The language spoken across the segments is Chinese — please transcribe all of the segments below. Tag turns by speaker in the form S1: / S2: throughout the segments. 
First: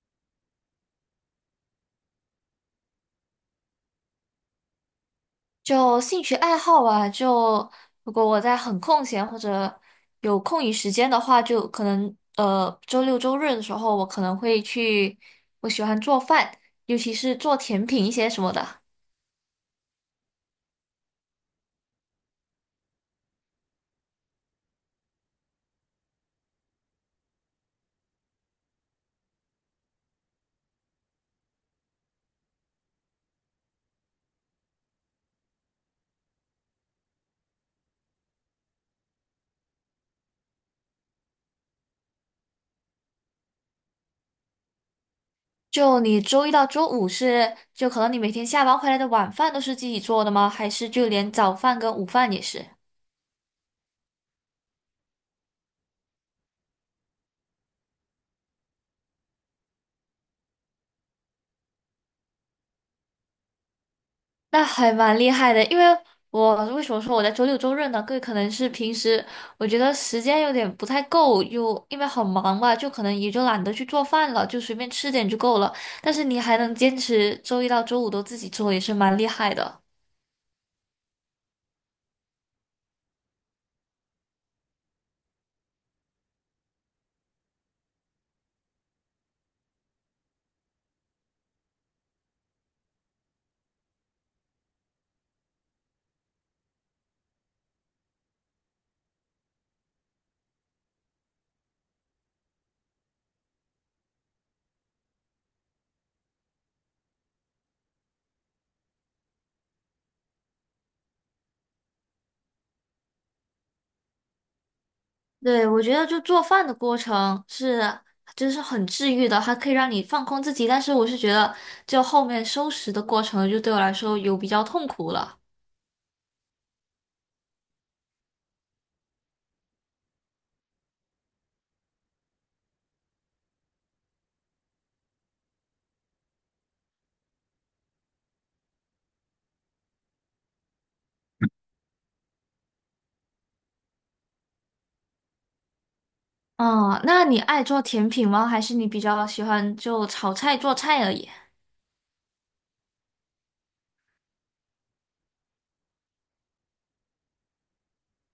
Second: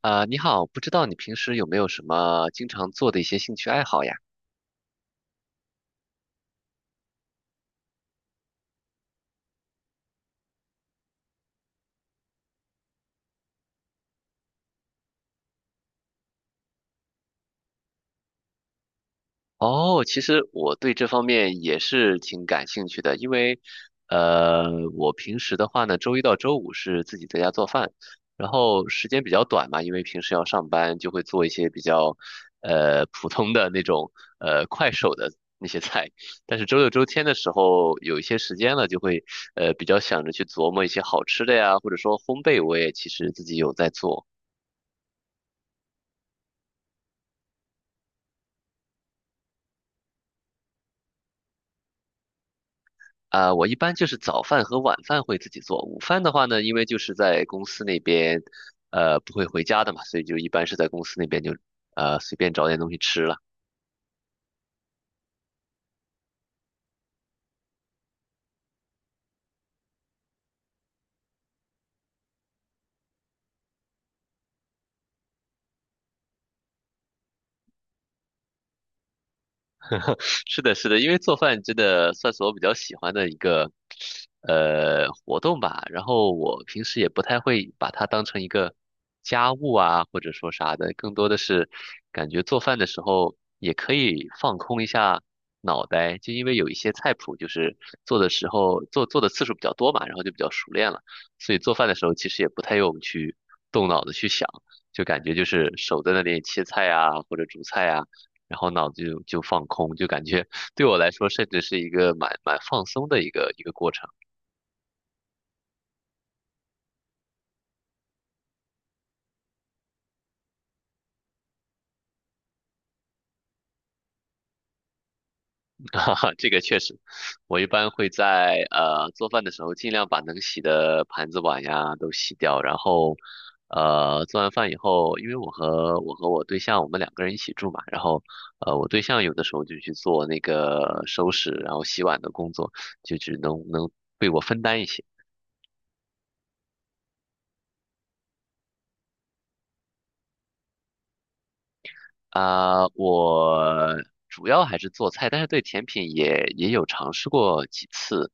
S1: 你好，不知道你平时有没有什么经常做的一些兴趣爱好呀？
S2: 就兴趣爱好吧，就如果我在很空闲或者有空余时间的话，就可能周六周日的时候，我可能会去，我喜欢做饭，尤其是做甜品一些什么的。
S1: 哦，其实我对这方面也是挺感兴趣的，因为，呃，我平时的话呢，周一到周五是自己在家做饭，然后时间比较短嘛，因为平时要上班，就会做一些比较，普通的那种，快手的那些菜。但是周六周天的时候，有一些时间了，就会，比较想着去琢磨一些好吃的呀，或者说烘焙，我也其实自己有在做。
S2: 就你周一到周五是，就可能你每天下班回来的晚饭都是自己做的吗？还是就连早饭跟午饭也是？
S1: 啊，我一般就是早饭和晚饭会自己做，午饭的话呢，因为就是在公司那边，不会回家的嘛，所以就一般是在公司那边就随便找点东西吃了。
S2: 那还蛮厉害的，因为我为什么说我在周六周日呢？各位可能是平时我觉得时间有点不太够，又因为很忙吧，就可能也就懒得去做饭了，就随便吃点就够了。但是你还能坚持周一到周五都自己做，也是蛮厉害的。
S1: 是的，是的，因为做饭真的算是我比较喜欢的一个活动吧。然后我平时也不太会把它当成一个家务啊，或者说啥的，更多的是感觉做饭的时候也可以放空一下脑袋，就因为有一些菜谱就是做的时候做的次数比较多嘛，然后就比较熟练了，所以做饭的时候其实也不太用去动脑子去想，就感觉就是手在那里切菜啊，或者煮菜啊。然后脑子就放空，就感觉 对我来说，甚至是一个蛮放松的一个过程。
S2: 对，我觉得就做饭的过程就是很治愈的，还可以让你放空自己。但是我是觉得，就后面收拾的过程，就对我来说有比较痛苦了。
S1: 哈哈，这个确实，我一般会在做饭的时候，尽量把能洗的盘子碗呀都洗掉，然后做完饭以后，因为我和我对象我们两个人一起住嘛，然后我对象有的时候就去做那个收拾然后洗碗的工作，就只能被我分担一些。
S2: 哦，那你爱做甜品吗？还是你比较喜欢就炒菜做菜而已？
S1: 啊、我主要还是做菜，但是对甜品也有尝试过几次，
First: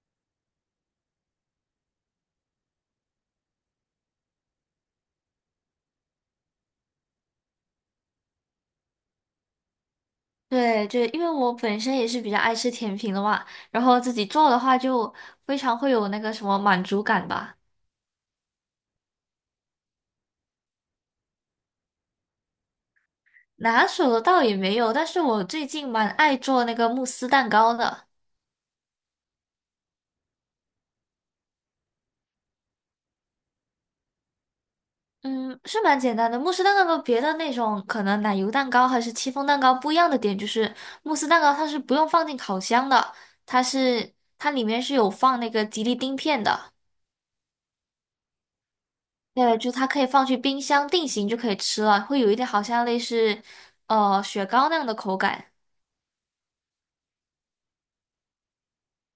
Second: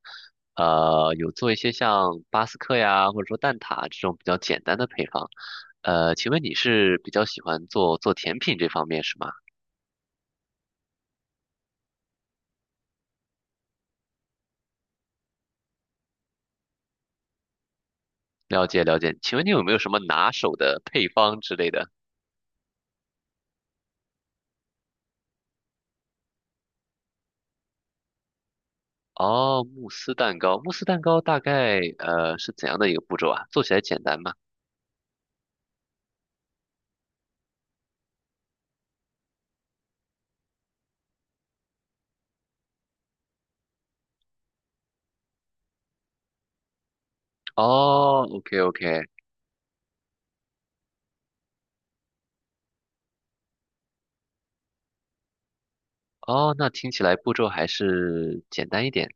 S1: 有做一些像巴斯克呀，或者说蛋挞这种比较简单的配方。请问你是比较喜欢做甜品这方面是吗？
S2: 对对，因为我本身也是比较爱吃甜品的嘛，然后自己做的话就非常会有那个什么满足感吧。
S1: 了解了解，请问你有没有什么拿手的配方之类的？
S2: 拿手的倒也没有，但是我最近蛮爱做那个慕斯蛋糕的。
S1: 哦，慕斯蛋糕大概是怎样的一个步骤啊？做起来简单吗？
S2: 嗯，是蛮简单的。慕斯蛋糕跟别的那种可能奶油蛋糕还是戚风蛋糕不一样的点就是，慕斯蛋糕它是不用放进烤箱的，它是它里面是有放那个吉利丁片的。
S1: 哦，OK OK，
S2: 对，就它可以放去冰箱定型就可以吃了，会有一点好像类似雪糕那样的口感。
S1: 哦，那听起来步骤还是简单一点。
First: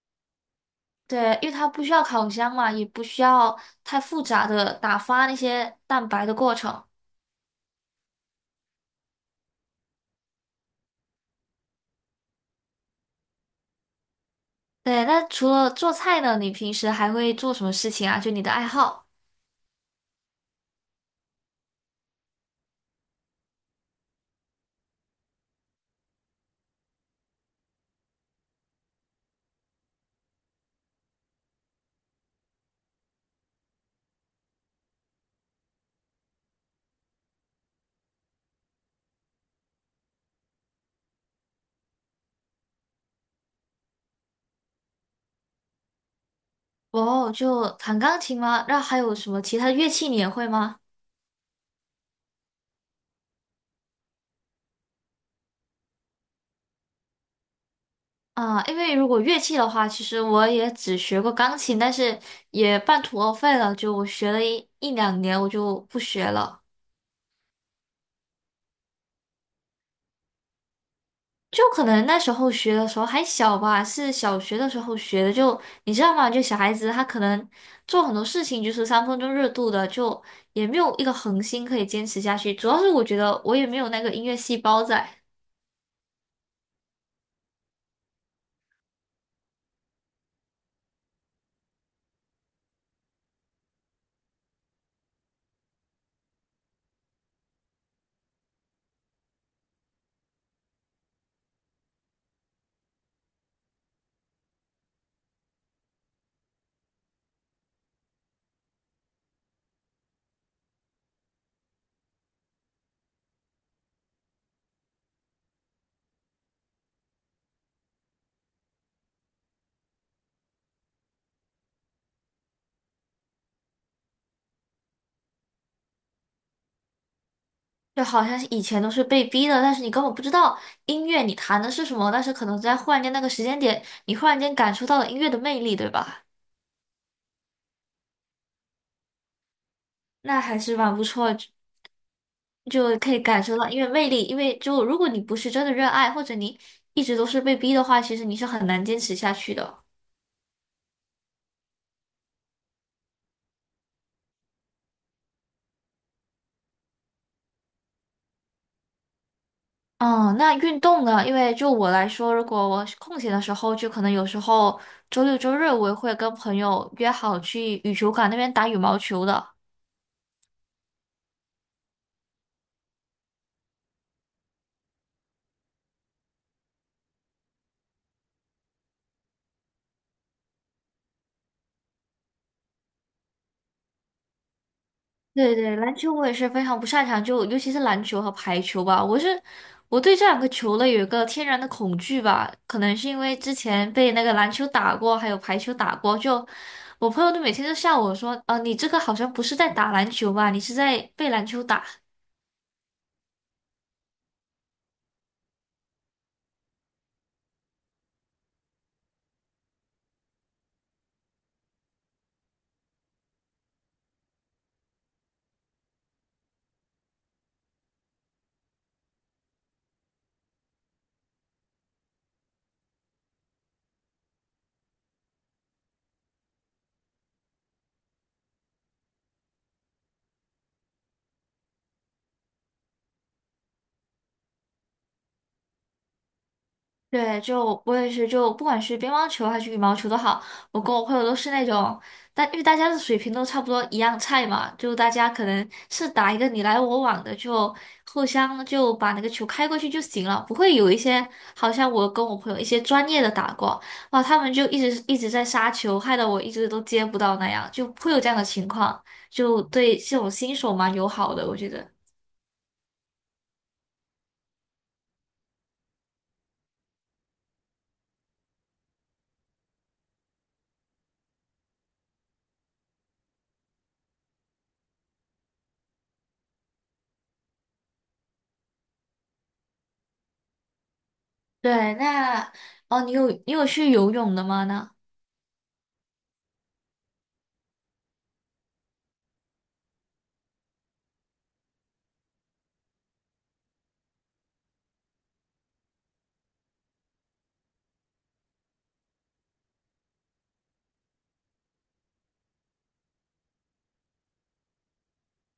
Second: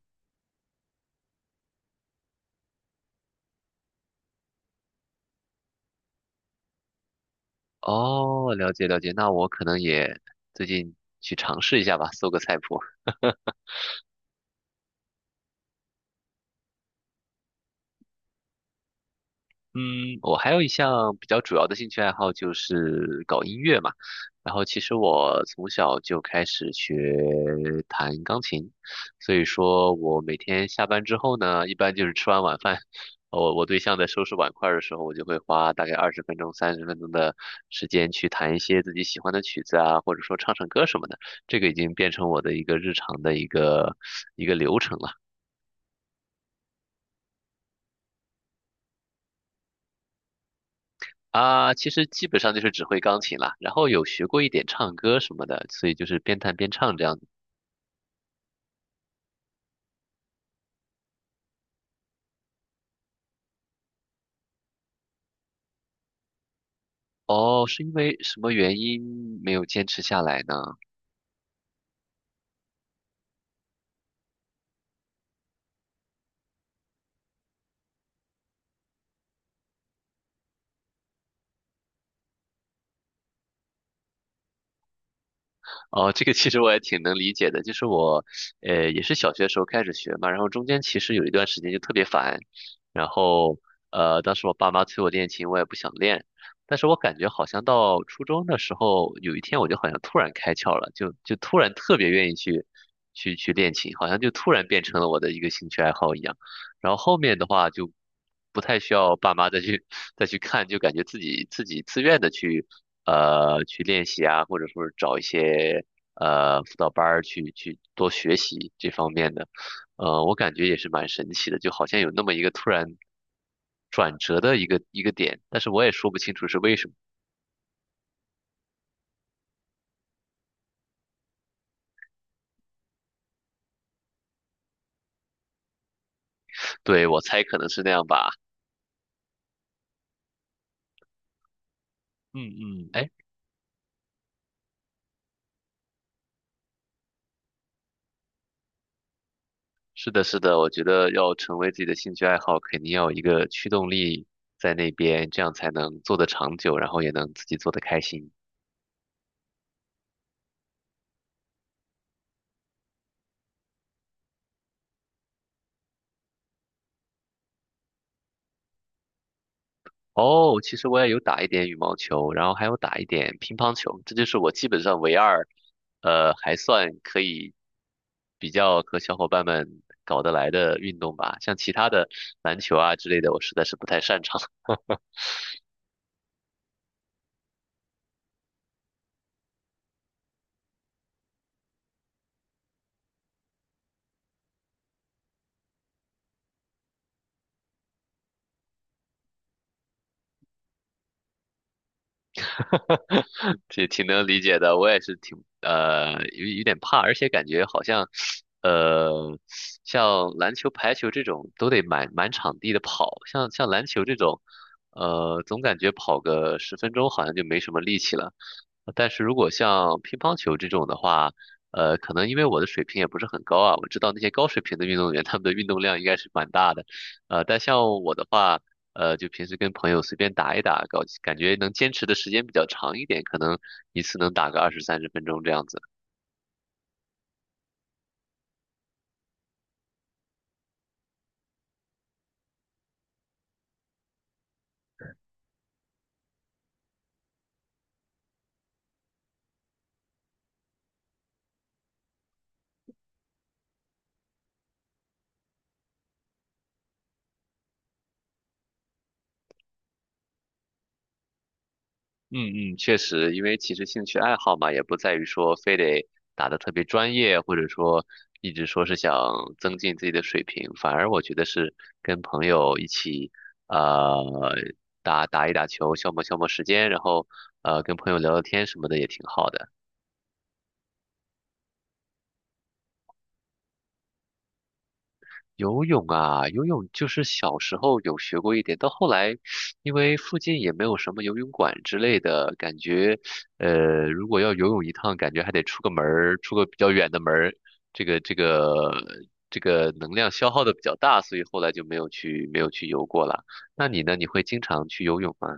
S2: 对，因为它不需要烤箱嘛，也不需要太复杂的打发那些蛋白的过程。
S1: 哦，了解了解，那我可能也最近去尝试一下吧，搜个菜谱。
S2: 对，那除了做菜呢，你平时还会做什么事情啊？就你的爱好？
S1: 嗯，我还有一项比较主要的兴趣爱好就是搞音乐嘛。然后其实我从小就开始学弹钢琴，所以说我每天下班之后呢，一般就是吃完晚饭，我对象在收拾碗筷儿的时候，我就会花大概20分钟、三十分钟的时间去弹一些自己喜欢的曲子啊，或者说唱唱歌什么的。这个已经变成我的一个日常的一个流程了。
S2: 哦，就弹钢琴吗？那还有什么其他的乐器你也会吗？
S1: 啊，其实基本上就是只会钢琴啦，然后有学过一点唱歌什么的，所以就是边弹边唱这样子。
S2: 啊，因为如果乐器的话，其实我也只学过钢琴，但是也半途而废了，就我学了一两年，我就不学了。
S1: 哦，是因为什么原因没有坚持下来呢？
S2: 就可能那时候学的时候还小吧，是小学的时候学的。就你知道吗？就小孩子他可能做很多事情就是三分钟热度的，就也没有一个恒心可以坚持下去。主要是我觉得我也没有那个音乐细胞在，
S1: 哦，这个其实我也挺能理解的，就是我，也是小学的时候开始学嘛，然后中间其实有一段时间就特别烦，然后，当时我爸妈催我练琴，我也不想练，但是我感觉好像到初中的时候，有一天我就好像突然开窍了，就突然特别愿意去练琴，好像就突然变成了我的一个兴趣爱好一样。然后后面的话就不太需要爸妈再去 再去看，就感觉自己自愿的去练习啊，或者说是找一些辅导班儿去多学习这方面的，我感觉也是蛮神奇的，就好像有那么一个突然转折的一个点，但是我也说不清楚是为什么，
S2: 就好像是以前都是被逼的，但是你根本不知道音乐你弹的是什么，但是可能在忽然间那个时间点，你忽然间感受到了音乐的魅力，对吧？
S1: 对，我猜可能是那样吧，
S2: 那还是蛮不错，
S1: 嗯嗯，
S2: 就
S1: 哎，
S2: 可以感受到，因为魅力，因为就如果你不是真的热爱，或者你一直都是被逼的话，其实你是很难坚持下去的。
S1: 是的，是的，我觉得要成为自己的兴趣爱好，肯定要有一个驱动力在那边，这样才能做得长久，然后也能自己做得开心。
S2: 嗯，那运动呢？因为就我来说，如果我空闲的时候，就可能有时候周六周日我也会跟朋友约好去羽球馆那边打羽毛球的。
S1: 哦，其实我也有打一点羽毛球，然后还有打一点乒乓球，这就是我基本上唯二，还算可以比较和小伙伴们搞得来的运动吧。像其他的篮球啊之类的，我实在是不太擅长，
S2: 对对，篮球我也是非常不擅长，就尤其是篮球和排球吧，我对这两个球类有一个天然的恐惧吧，可能是因为之前被那个篮球打过，还有排球打过，就我朋友都每天都笑我说，你这个好像不是在打篮球吧，你是在被篮球打。
S1: 挺能理解的。我也是挺有点怕，而且感觉好像。呃，像篮球、排球这种都得满场地的跑，像篮球这种，总感觉跑个十分钟好像就没什么力气了。但是如果像乒乓球这种的话，可能因为我的水平也不是很高啊，我知道那些高水平的运动员他们的运动量应该是蛮大的，但像我的话，就平时跟朋友随便打一打，搞，感觉能坚持的时间比较长一点，可能一次能打个二十三十分钟这样子。
S2: 对，就我也是，就不管是乒乓球还是羽毛球都好，我跟我朋友都是那种，但因为大家的水平都差不多一样菜嘛，就大家可能是打一个你来我往的，就互相就把那个球开过去就行了，不会有一些好像我跟我朋友一些专业的打过，哇，他们就一直一直在杀球，害得我一直都接不到那样，就会有这样的情况，就对这种新手蛮友好的，我觉得。
S1: 嗯嗯，确实，因为其实兴趣爱好嘛，也不在于说非得打得特别专业，或者说一直说是想增进自己的水平，反而我觉得是跟朋友一起，呃，打一打球，消磨消磨时间，然后跟朋友聊聊天什么的也挺好的。
S2: 对，那哦，你有去游泳的吗？呢？
S1: 游泳啊，游泳就是小时候有学过一点，到后来，因为附近也没有什么游泳馆之类的，感觉，呃，如果要游泳一趟，感觉还得出个门儿，出个比较远的门儿，这个这个这个能量消耗的比较大，所以后来就没有去游过了。那你呢？你会经常去游泳吗？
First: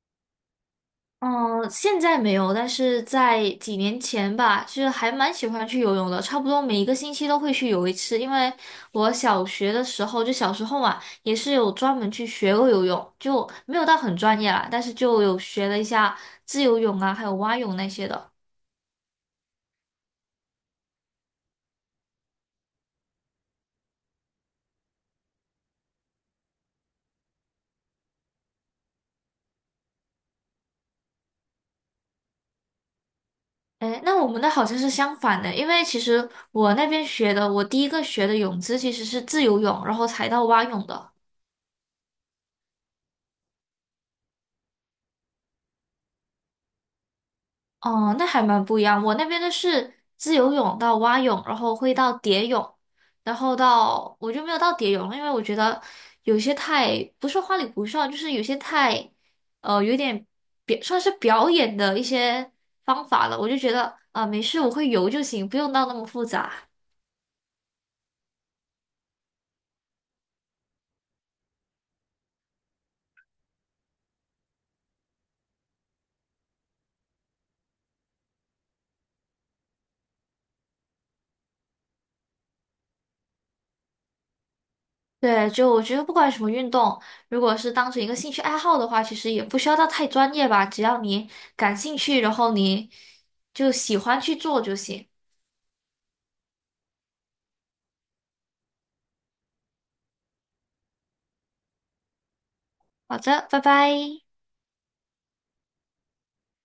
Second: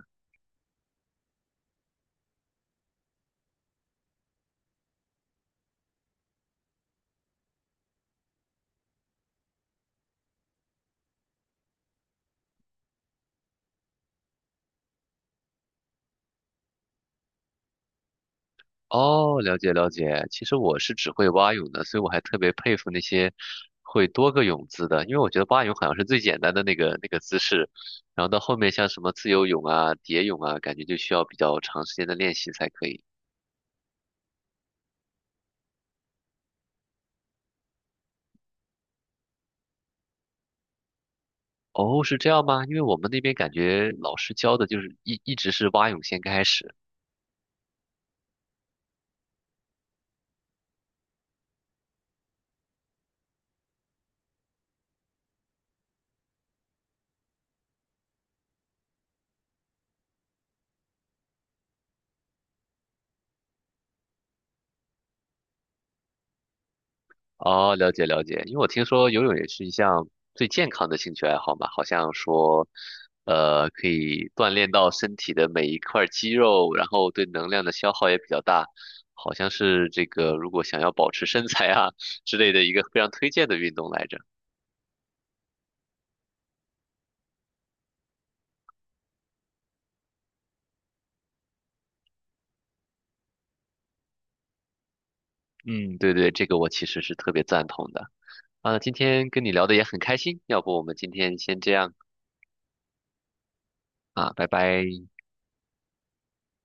S2: 嗯，现在没有，但是在几年前吧，就是还蛮喜欢去游泳的，差不多每一个星期都会去游一次。因为我小学的时候，就小时候嘛，也是有专门去学过游泳，就没有到很专业啦，但是就有学了一下自由泳啊，还有蛙泳那些的。
S1: 哦，了解了解。其实我是只会蛙泳的，所以我还特别佩服那些会多个泳姿的，因为我觉得蛙泳好像是最简单的那个姿势，然后到后面像什么自由泳啊、蝶泳啊，感觉就需要比较长时间的练习才可以。
S2: 哎，那我们的好像是相反的，因为其实我那边学的，我第一个学的泳姿其实是自由泳，然后才到蛙泳的。
S1: 哦，是这样吗？因为我们那边感觉老师教的就是一直是蛙泳先开始。
S2: 哦，那还蛮不一样。我那边的是自由泳到蛙泳，然后会到蝶泳，然后到我就没有到蝶泳了因为我觉得有些太不是花里胡哨，就是有些太有点算是表演的一些方法了。我就觉得啊、没事，我会游就行，不用到那么复杂。
S1: 哦，了解了解，因为我听说游泳也是一项最健康的兴趣爱好嘛，好像说，可以锻炼到身体的每一块肌肉，然后对能量的消耗也比较大，好像是这个如果想要保持身材啊之类的一个非常推荐的运动来着。
S2: 对，就我觉得不管什么运动，如果是当成一个兴趣爱好的话，其实也不需要到太专业吧，只要你感兴趣，然后你就喜欢去做就行。
S1: 嗯，对对，这个我其实是特别赞同的。啊，今天跟你聊的也很开心，要不我们今天先这样
S2: 好的，拜拜。
S1: 啊，拜拜。